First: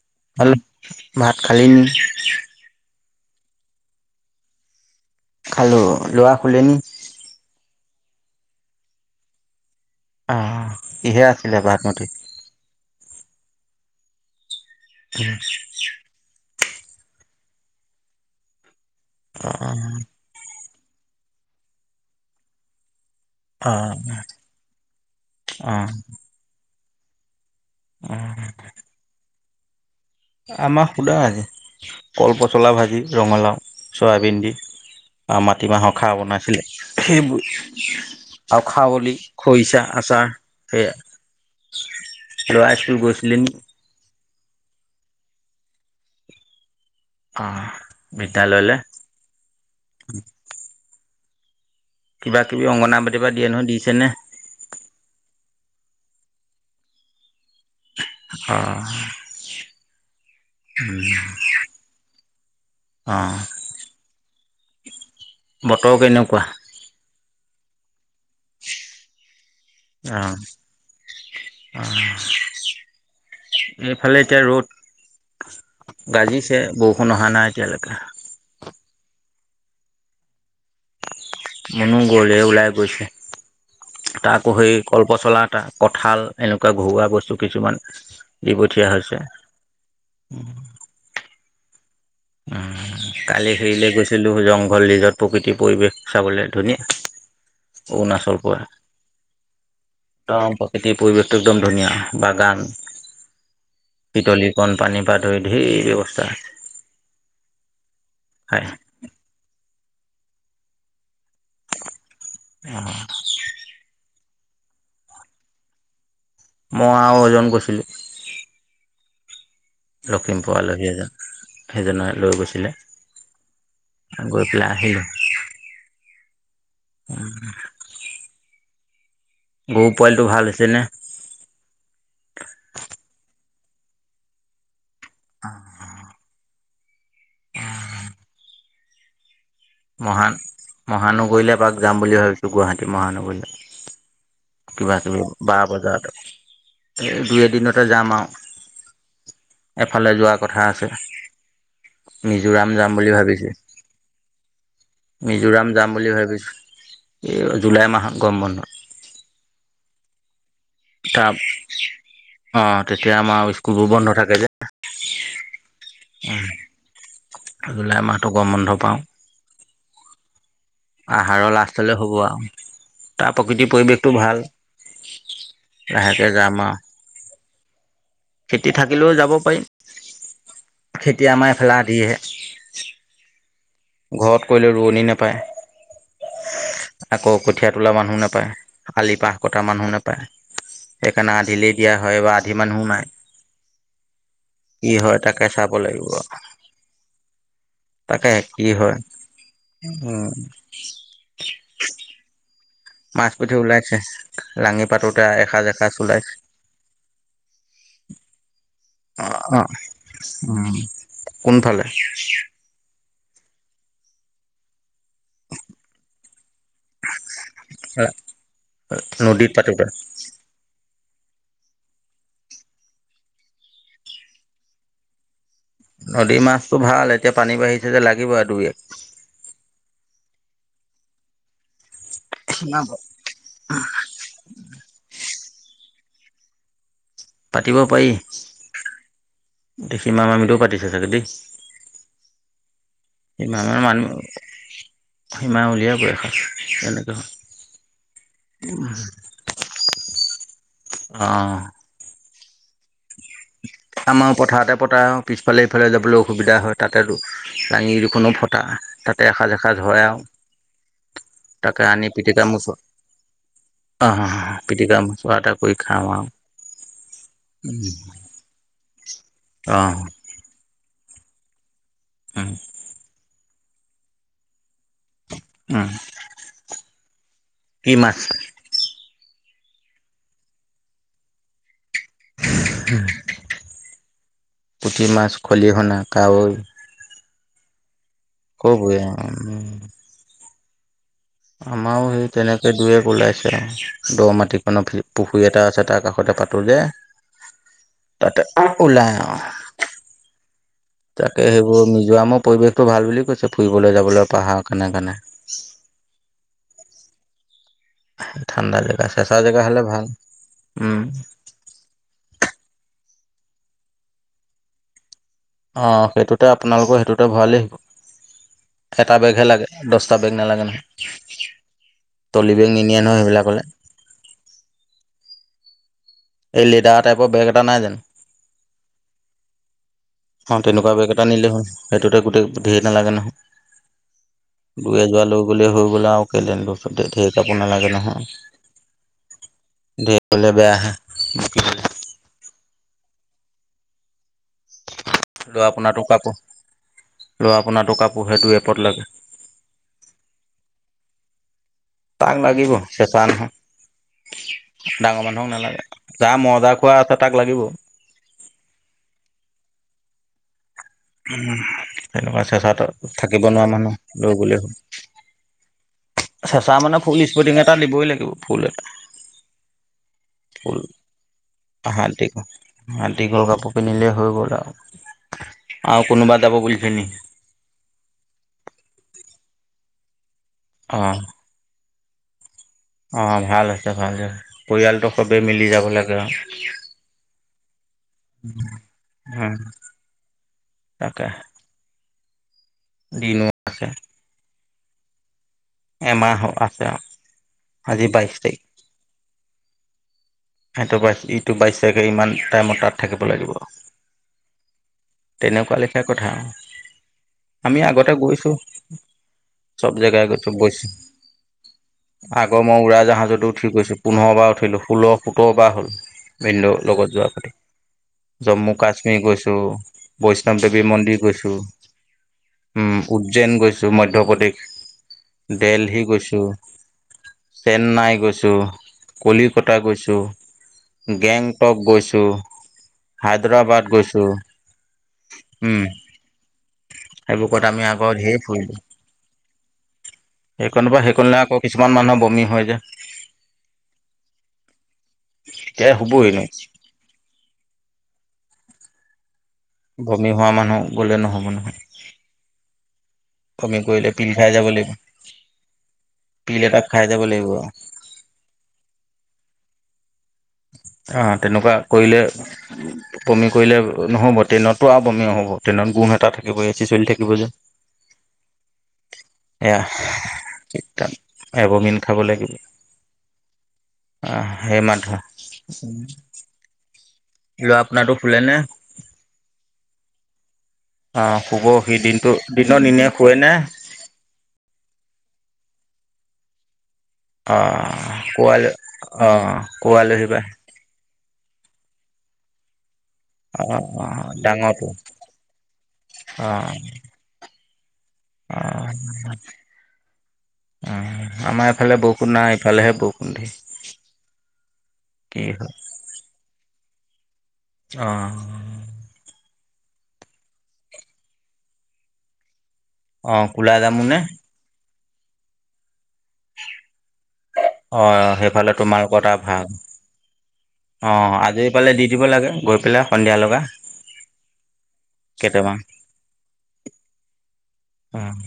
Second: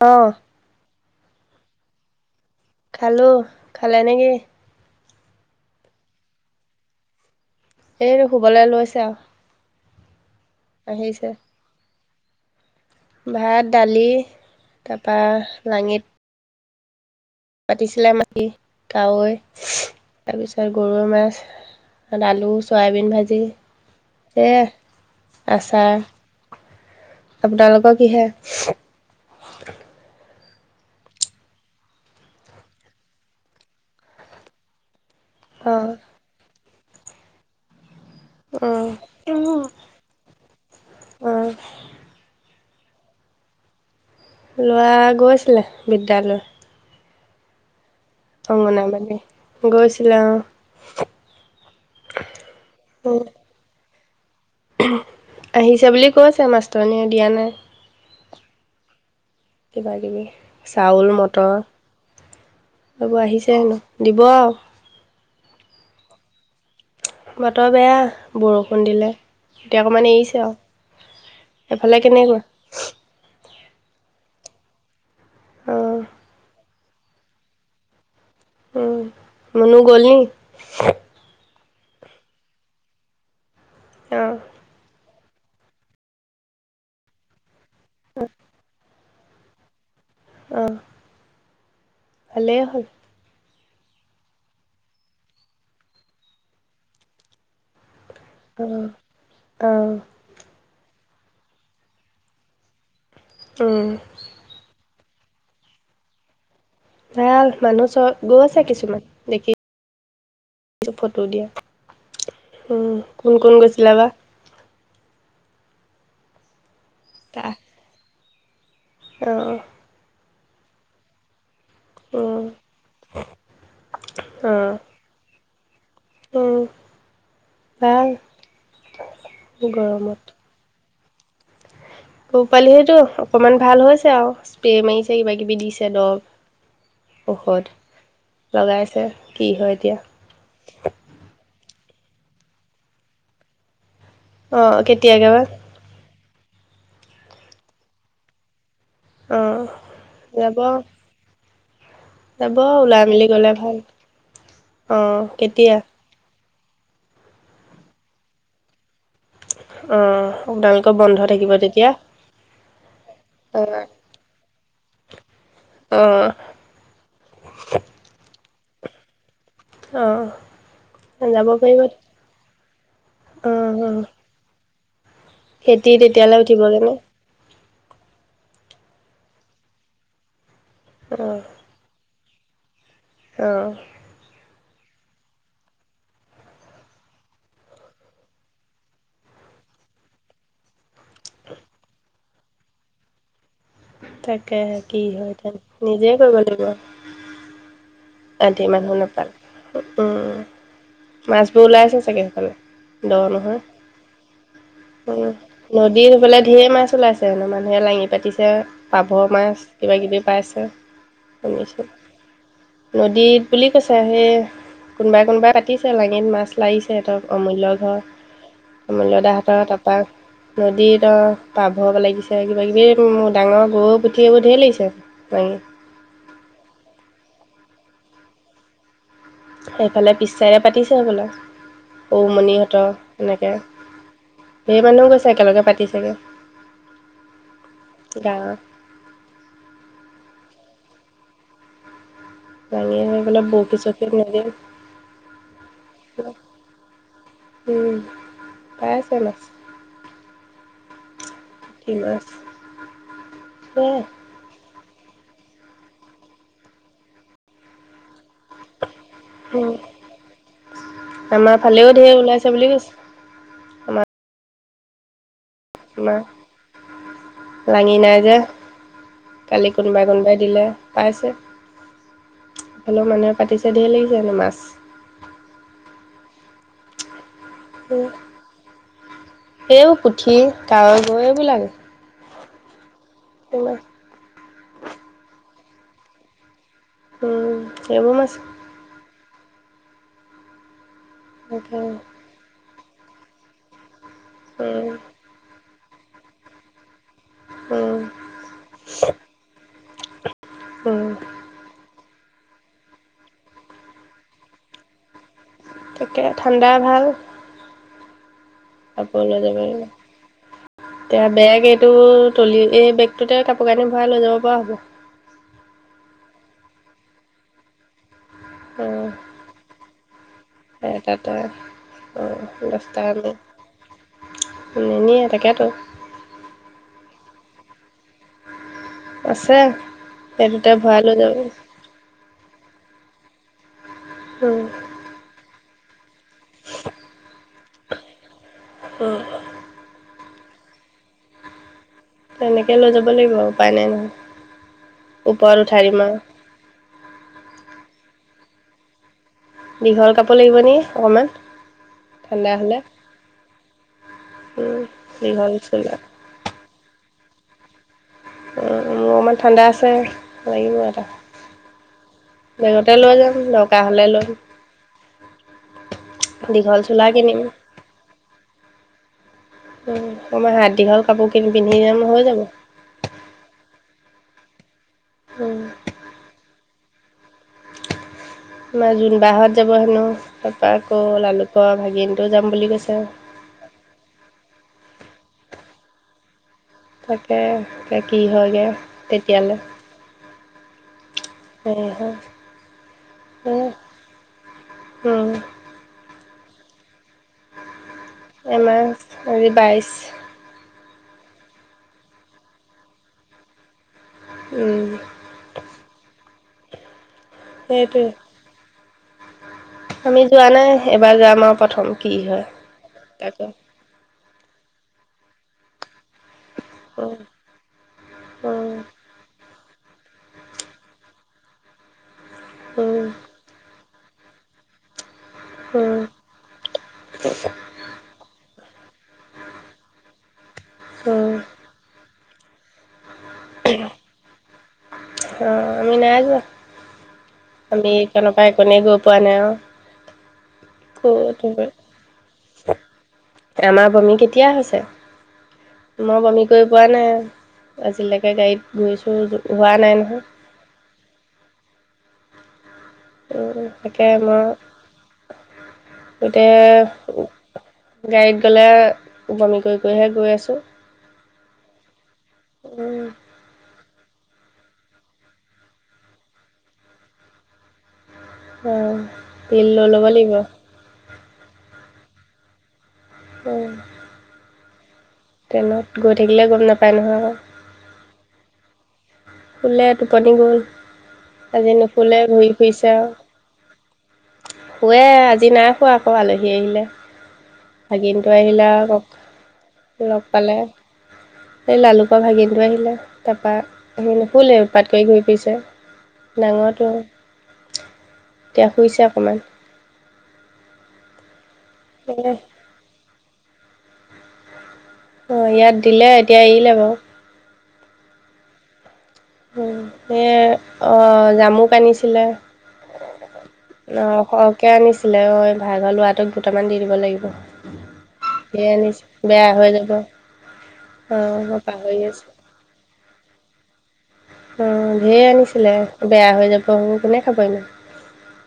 অ'। ভাত খালি নি? খালোঁ। খালে নেকি? খালোঁ, ল'ৰা শুলে নি? এইটো শুবলৈ লৈছে আৰু। অ', কিহেৰে আহিছে। আছিলে ভাতমুঠি? ভাত দালি তাৰপা লাঙিত পাতিছিলে, মাটি কাৱৈ অ', তাৰপিছত গৰৈ মাছ, আলু চয়াবিন ভাজি অ', এ অ', আচাৰ আপোনালোকৰ কিহে? অ', আমাৰ সুদা আজি, কলপচলা ভাজি ৰঙালাও চয়াবিন দি। আৰু মাটিমাহৰ অ', খাৰ বনাইছিলে সেইবোৰে। আৰু অ', খাৱলি খইছা আচাৰ অ', সেয়াই। ল'ৰা স্কুল গৈছিলে নি? ল'ৰা গৈছিলে বিদ্যালয়। অ'। বিদ্যালয়লে? অংগনাবাদী গৈছিলে অ'। কিবা কিবি অংগনাবাদী পা দিয়ে নহয় দিছে নে? আহিছে বুলি কৈছে মাষ্টৰনীয়ে দিয়া নাই। অ'। কিবাকিবি চাউল মটৰ এইবোৰ অ', আহিছে হেনো দিব আৰু। বতৰ কেনেকুৱা? বতৰ বেয়া বৰষুণ দিলে। এতিয়া অকমান অ', এৰিছে আৰু সেইফালে কেনেকুৱা? সেইফালে এতিয়া ৰ'দ অঁ গাজিছে বৰষুণ অহা নাই এতিয়ালৈকে। মুনু গ'ল নি? মুনু গ'লে ওলাই গৈছে, অঁ তাকো সি কলপচলা এটা কঁঠাল এনেকুৱা ঘৰুৱা বস্তু কিছুমান দি পঠিওয়া হৈছে। অ'। ভালেই হ'ল। উম, কালি হেৰিলে গৈছিলো জংঘল ৰিজৰ্ট প্ৰকৃতিৰ পৰিৱেশ চাবলৈ ধুনীয়া। অৰুণাচল পৰা অ', অ'। একদম প্ৰকৃতিৰ পৰিৱেশটো একদম ধুনীয়া বাগান, পিতলীকণ পানী পৰা ধৰি ঢেৰ ব্যৱস্থা ভাল মানুহ চব গৈ আছে হয় কিছুমান দেখিছোঁ ফটো দিয়া। উম অ', কোন কোন গৈছিলে বা মই আৰু এজন গৈছিলোঁ। অ'। লখিমপুৰ আলহী এজন সেইজনে লৈ অঁ গৈছিলে গৈ পেলাই আহিলে। উম ভাল। গৰু গৰমত পোৱালিটো ভাল হৈছেনে? গৰু পোৱালিসেইটো অকমান ভাল হৈছে আৰু স্প্ৰে মাৰিছে কিবা কিবি দিছে দৰৱ। ঔষধ লগাইছে কি হয় এতিয়া মহান মহানগৰীলৈ এপাক যাম বুলি ভাবিছোঁ গুৱাহাটী মহানগৰীলৈ। অঁ কিবা কিবি কেতিয়াকে বা বাৰ বজাত এই দুই এদিনতে যাম আৰু। অঁ এফালে যোৱা যাব কথা আছে যাব মিজোৰাম যাম ওলাই বুলি মেলি গ'লে ভাবিছো ভাল অ মিজোৰাম কেতিয়া যাম বুলি ভাবিছোঁ এই জুলাই মাহত গৰম বন্ধত অ বেংকৰ বন্ধ তাৰ থাকিব তেতিয়া। অঁ তেতিয়া আমাৰ স্কুলবোৰ বন্ধ থাকে যে অ জুলাই মাহটো গৰম বন্ধ পাওঁ অহ আহাৰৰ লাষ্টলে হ'ব আও। তাৰ অ অ প্ৰকৃতিৰ পৰিৱেশটো ভাল। খেতি লাহেকে তেতিয়ালে যাম আৰু উঠিবগেনে? খেতি থাকিলেও যাব পাৰিম অ খেতি আমাৰ এইফালে আধি হে অঁ ঘৰত কৰিলে ৰোৱনি নাপায়। আকৌ কঠীয়া তোলা মানুহ নাপায়। আলি পাৰ কটা মানুহ নাপায়। সেইকাৰণে আধিলেই দিয়া হয় এইবাৰ আধি মানুহো নাই তাকে, কি হয়? তাকে চাব লাগিব নিজেই কৰিব লাগিব। তাকে। আধি কি মানুহ হয় নাপায়। উম, মাছবোৰ ওলাই গ'ল চাগে সেইফালে। দ মাছ পুঠি নহয়। ওলাইছে লাঙি পাতোতে উম, এসাঁজ এসাঁজ নদীৰ ওলাইছে সেইফালে ধেই মাছ ওলাইছে। ধেৰ মানুহে লাঙি পাতিছে। পাভ অ মাছ অ কিবা- কিবি পাইছে। উম কোনফালে শুনিছোঁ। নদীত বুলি কৈছে সেই কোনবাই কোনোবাই পাতিছে। লাঙিত মাছ লাগিছে। সিহঁতৰ অমূল্য ঘৰৰ। অমূল্য নদীত দাহঁতৰ, পাতোতে তাৰপা নদীত অ পাভ লাগিছে কিবা কিবি এ ডাঙৰ গৰৈ পুঠি এইবোৰ ঢেৰ লাগিছে মাৰি নদীৰ মাছতো ভাল। এতিয়া পানী বাঢ়িছে যে লাগিব আৰু দুই এক। সেইফালে পিছে পাতিছে হ'বলা? ঔমণিহঁতৰ এনেকে ঢেৰ মানুহ গৈছে। একেলগে পাতিচে গে। পাতিব পাৰি গাঁৱৰ দেখিমা অমিতও পাতিছে চাগে দেই লাঙি আনি পেলাই সীমা মামি বৰষী-চৰষী মানুহ আনি নিদিয়ে। সীমা উলীয়াই বয়স আৰু এনেকে হয়। পাই আছে মাছ। অহ কি মাছ? সেয়াই আমাৰ পথাৰতে পোটা পিছফালে ইফালে যাবলৈ অসুবিধা হয় তাতে লাঙি দুখনো ফটা তাকে এসাঁজ এসাঁজ হয় আও। আমাৰ তাকে ফালেও আনি ঢেৰ ওলাইছে পিটিকা বুলি মুচু কৈছে আঁ-হাঁ- পিটিকা মোচোৱা টাইপ না লাঙি নাই যে কালি অহ কোনোবাই কোনোবাই দিলে পাইছে উম হ'লেও মানে পাতিছে ঢেৰ লাগিছে হেনো মাছ উম কি উম, মাছ? এইবোৰ পুঠি, কাৱৈ, গৰৈ এইবোৰ লাগে। উম কি মান? পুঠি মাছ খলিহনা কাৱৈ উম, এইবোৰ মাছ [unintelligible] উম। তাকে আমাৰো সেই তেনেকে দুই এক ওলাইছে আৰু দহ মাটি উম কণৰ পুখুৰী এটা আছে তাৰ কাষতে পাতোঁ যে উম তাতে ওলাই আৰু। উম তাকে সেইবোৰ মিজোৰামৰ পৰিৱেশটো ভাল বুলি কৈছে ফুৰিবলৈ যাবলৈ পাহাৰ কাৰণে কাৰণে। তাকে ঠাণ্ডা ভাল। ঠাণ্ডা জেগা কাপোৰ চেঁচা লৈ যাব জেগা হ'লে ভাল লাগিব, উম এয়া বেগ এইটো ত্ৰলি এই বেগটোতে কাপোৰ কানি ভৰাই লৈ যাব পৰা হ'ব। অহ, সেইটোতে আপোনালোকৰ সেইটোতে ভৰালে হ'ব। উম এটা বেগহে লাগে। দহটা বেগ নালাগে ন এটাতে উম, নিনিয়ে দহটা নহয় আমি সেইবিলাকলে নিনিয়ে তাকেতো। এই লেডাৰৰ টাইপৰ বেগ এটা নাই জানোঁ। আছে অহ, সেইটোতে তেনেকুৱা ভৰাই বেগ লৈ এটা যাব নিলে হ'ল, সেইটোতে গোটেই ঢেৰ নালাগে নহয়। উম। দুই এজোৰা লৈ গ'লে হৈ গ'ল আৰু। কেইদিনৰ বস্তুতে ঢেৰ কাপোৰ নালাগে নহয়, উম ঢেৰ হ'লে বেয়াহে। [unintelligible] তেনেকে লৈ যাব লাগিব আৰু উপায় নাই নহয়, ওপৰত উঠাই দিম আৰু। আৰু আপোনাৰ টকা পইচা দুই এপত লাগে দীঘল কাপোৰ লাগিব নি অকমান। তাক লাগিব চেঁচা নহয়, ডাঙৰ মানুহক দীঘল নালাগে। চোলা যাৰ মজা খোৱা আছে, তাক লাগিব। মোৰ অকণমান ঠাণ্ডা আছে, লাগিব এটা। তেনেকুৱা চেচাটো বেগতে লৈ যাম থাকিব নোৱাৰা দৰকাৰ হ'লে মানুহ ল'ম লৈ গ'লে হ'ল। চেঁচা দীঘল মানে চোলা ফুল কিনিম স্পটিং এটা দিবই লাগিব ফুল এটা। উম, অকমান হাত ফুল দীঘল কাপোৰ কিনি পিন্ধি যাম হৈ যাব। হাত দীঘল কাপোৰ পিন্ধিলে হৈ গ'ল আৰু। উম। আৰু কোনোবা যাব বুলিছে নেকি। আমাৰ জোনবাহঁত যাব হেনো, তাৰপৰা আকৌ অ'। লালুকৰ ভাগিনটো যাম বুলি কৈছে। অহ, ভাল হৈছে ভালে, পৰিয়ালটো সবেই মিলি যাব লাগে আৰু। তাকে, এতিয়া কি হয়গে উম তেতিয়ালৈ। তাকে। [unintelligible] কিনো এমাহ হ' আছে আৰু। আজি বাইশ তাৰিখ এমাহ, আজি বাইশ। এইটো বাইশ, ইটো বাইশ তাৰিখে ইমান টাইমত তাত থাকিব লাগিব। উম। তেনেকুৱা লেখীয়া কথা আৰু। আমি সেইটোৱে আগতে গৈছো, চব জেগা আমি যোৱা চব নাই গৈছো, এবাৰ যাম আৰু প্ৰথম কি হয় আগৰ মই উৰা তাকে জাহাজতো উঠি গৈছোঁ। পোন্ধৰবাৰ উঠিলোঁ, ষোল্ল সোতৰবাৰ হ'ল ভিনদেউ লগত উম যোৱাৰ উঠি। জম্মু উম কাশ্মীৰ গৈছোঁ, বৈষ্ণৱ দেৱী মন্দিৰ গৈছোঁ। উম, উজ্জৈন গৈছোঁ মধ্য প্ৰদেশ, উম দেলহি গৈছোঁ। চেন্নাই গৈছোঁ, কলিকতা গৈছোঁ। উম গেংটক গৈছোঁ, হায়দৰাবাদ গৈছোঁ। অ', উম, আমি নাই যোৱা, সেইবোৰ ক'ত আমি আগত এইকনৰ ধেৰ পৰা ফুৰিলো। একনে গৈ পোৱা নাই, অ'। সেইকনৰ পৰা সেইকনলে আকৌ কিছুমান মানুহৰ বমি হয় যে, [unintelligible] আমাৰ বমি কেতিয়া হৈছে? [unintelligible] তে হবই ন? হোৱা নাই, আজিলৈকে গাড়ীত ঘূৰিছোঁ, হোৱা নাই নহয়। বমি হোৱা মানুহ গ'লে নহ'ব নহয়। উম, বমি তাকে কৰিলে পিল মই খাই যাব লাগিব। গোটেই পিল এটা খাই যাব লাগিব আৰু। গাড়ীত গ'লে, বমি কৰি কৰিহে গৈ আছো। অ', তেনেকুৱা কৰিলে, বমি কৰিলে নহ'ব ট্ৰেইনত পোৰা বমি হ'ব, ট্ৰেইনত গোন্ধ এটা থাকিব, এচি চলি থাকিব যে। অঁ পিল এয়া, লৈ ল'ব লাগিব এভমিন খাব লাগিল। অঁ। আ, সেই মাথা। ট্ৰেইনত গৈ থাকিলে গম নাপায় নহয়। [unintelligible] আপোনাৰ টো শুলে নে? শুলে টোপনি গ'ল [inaudible] অ, শুব আজি সি নুশুলে দিনটো, ঘূৰি দিনত ফুৰিছে ইনে আৰু শুৱে নে? শুৱে, আজি নাই শুৱা আকৌ আলহী আহিলে। আহ ভাগিনটো কোৱাল আহিলে অ কোৱা আৰু আলহী লগ বা পালে। সেই লালুকৰ ভাগিনটো আহিলে। তাৰপা অ অ সি নুশুলে, ডাঙৰটো উৎপাত কৰি ঘূৰি ফুৰিছে অ ডাঙৰটো। এতিয়া অ', শুইছে অকণমান আমাৰ এইফালে এ বৰষুণ নাই। হ'লেহে বৰষুণ দি কি অ', হয় ইয়াত দিলে এতিয়া এৰিলে বাৰু। অ,। [unintelligible] অ', জামুক আনিছিলে। অ কোলা জামুনে [unintelligible] ক'ক। কে আনিছিলে ঐ, ভাগঘৰ লৰাটোক দুটামান দি দিব লাগিব। অ', ধেৰ সেইফালে আনিছে তোমালোকৰ এটা বেয়া হৈ ভাল। যাব অঁ অ', মই আজি পালে পাহৰি দি আছোঁ দিব লাগে গৈ, পেলাই সন্ধিয়া লগে। অ', ঢেৰ আনিছিলে, বেয়া হৈ যাব, কোনে খাবই ন। উম'।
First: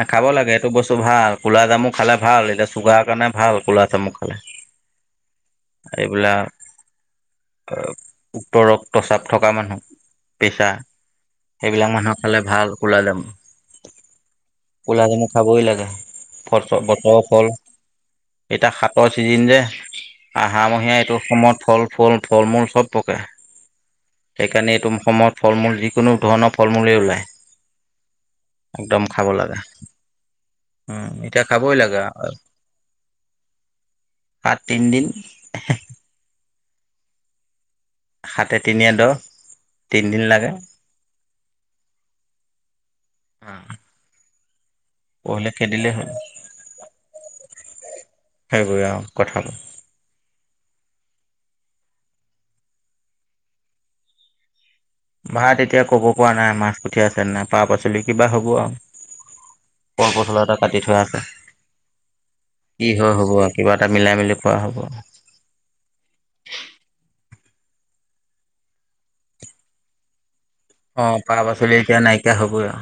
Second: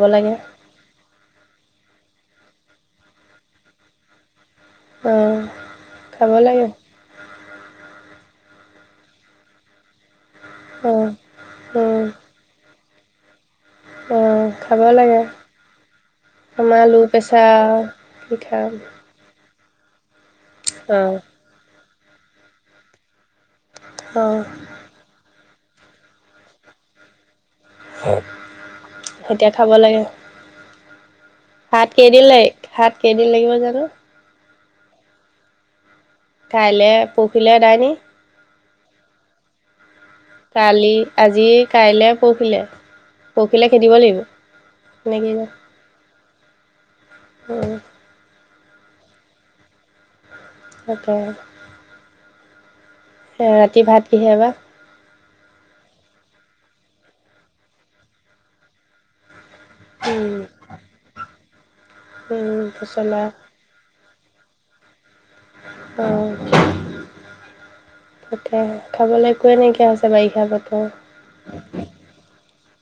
আ', খাব লাগে, এইটো বস্তু ভাল, কু'লা জামু খালে ভাল, এতিয়া চুগাৰৰ কাৰণে ভাল কু'লা জামু খালে। অঁ খাব এইবিলাক লাগে [unintelligible] উপ ৰক্তচাপ থকা মানুহ পেচা অঁ এইবিলাক মানুহ খালে ভাল কু'লা জাম। অঁ। খাব ক'লা লাগে জামু খাবই লাগে। আমাৰ ল' ফত-তৰ ফল, প্ৰেছাৰ কি এতিয়া খাম সাতৰ ছিজিন যে আহাৰ মহীয়া অঁ এইটো সময়ত ফল, ফুল, ফল-মূল চব পকে। অঁ সেইকাৰণে এইটো সময়ত ফল-মূল যিকোনো ধৰণৰ ফল-মূলেই ওলায়। একদম খাব লাগে। উম, এতিয়া খাবই ভাত লাগে কেইদিন লাগ ভাত কেইদিন লাগিব জানো সাত তিনদিন। কাইলে পৰখিলে আদায় নি। সাতে তিনিয়ে দহ। তিনদিন লাগে। কালি আজি কাইলৈ পৰখিলে পৰখিলে খেদিব লাগিব। এনেকেই পঢৰে খেদিলেই। অঁ। সেইবোৰে আৰু কথাাবোৰ। তাকে। ৰাতি ভাত কিহে বা? ভাত এতিয়া ক'ব পৰা নাই মাছ পুঠিয় আছে। ন নাই পাক পাচলি কিবা হ'ব আৰু। উম, কলপচলা এটা কাটি থোৱা আছে। উম, কি হয় পচলা হব আৰু। কিবা এটা মিলাই মেলি কোৱা হ'ব। অ,। তাতে খাবলৈ একোৱে নাইকিয়া আ হৈছে বাৰিষা ব। অ, পাক পাচলি এতিয়া নাইকিয়া হবই আৰু।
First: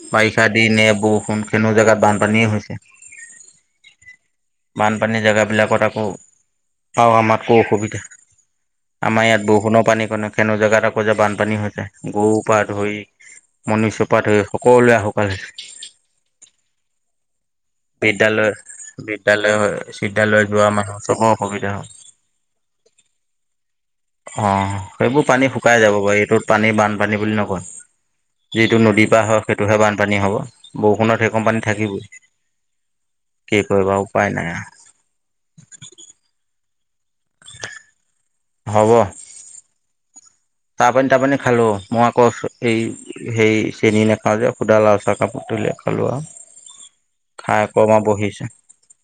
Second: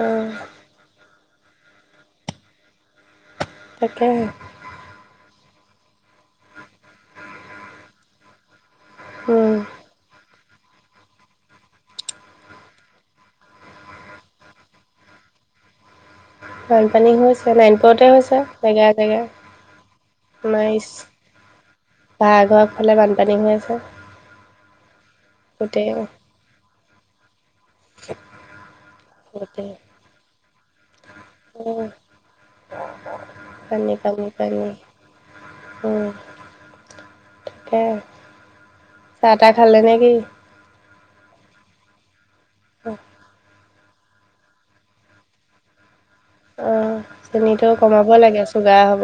অ', বাৰিষা দিনে বৰষুণ সেনো জোগাত বানপানীয়ে হৈছে। তাকে। বানপানীৰ জেগাবিলাকত আকৌ আমাতকো অসুবিধা। আমাৰ ইয়াত উম, বৰষুণো পানী কনেক। কেনে জেগাত আকৌ যে বানপানী হৈ যায় গৰু পা ধৰি মনুষ্য পা ধৰি। সকলোৱে আহক আজি। বানপানী হৈছে নাই। বিদ্যালয় বিদ্যালয় বিদ্যালয় যোৱা মানুহৰ চবৰ অসুবিধা হয়। বাঘৰ ফালে বানপানী হৈ আছে। অ, সেইবোৰ পানী শুকাই গোটেই যাব বাৰু এইটোত পানী বানপানী বুলি নকয়। যিটো নদীৰ পাহ হয় গোটেই সেইটোহে বানপানী হ'ব বৰষুণত সেই কম পানী উম, থাকেই। পানী পালী পী। নাই আৰু উম'। তাকে। চাহ তাহ খালে নে কি? তাৰ পানী তাৰপানী খালোঁ মই আকৌ এই সেই চেনি নাখাওঁ যে-। খুডালাও চা কাপুটোল কালোৱা। অঁ চেনিটো কমাব লাগে চুগাৰ হ'ব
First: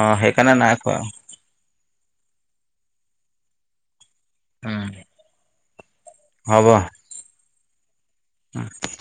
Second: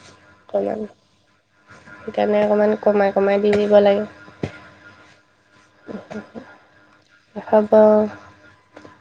অ সেইকাৰণে নাই খোৱা সেইকাৰণে অকণমান কমাই কমাই দি দিব লাগে। উম হ'ব। হ'ব। [inaudible]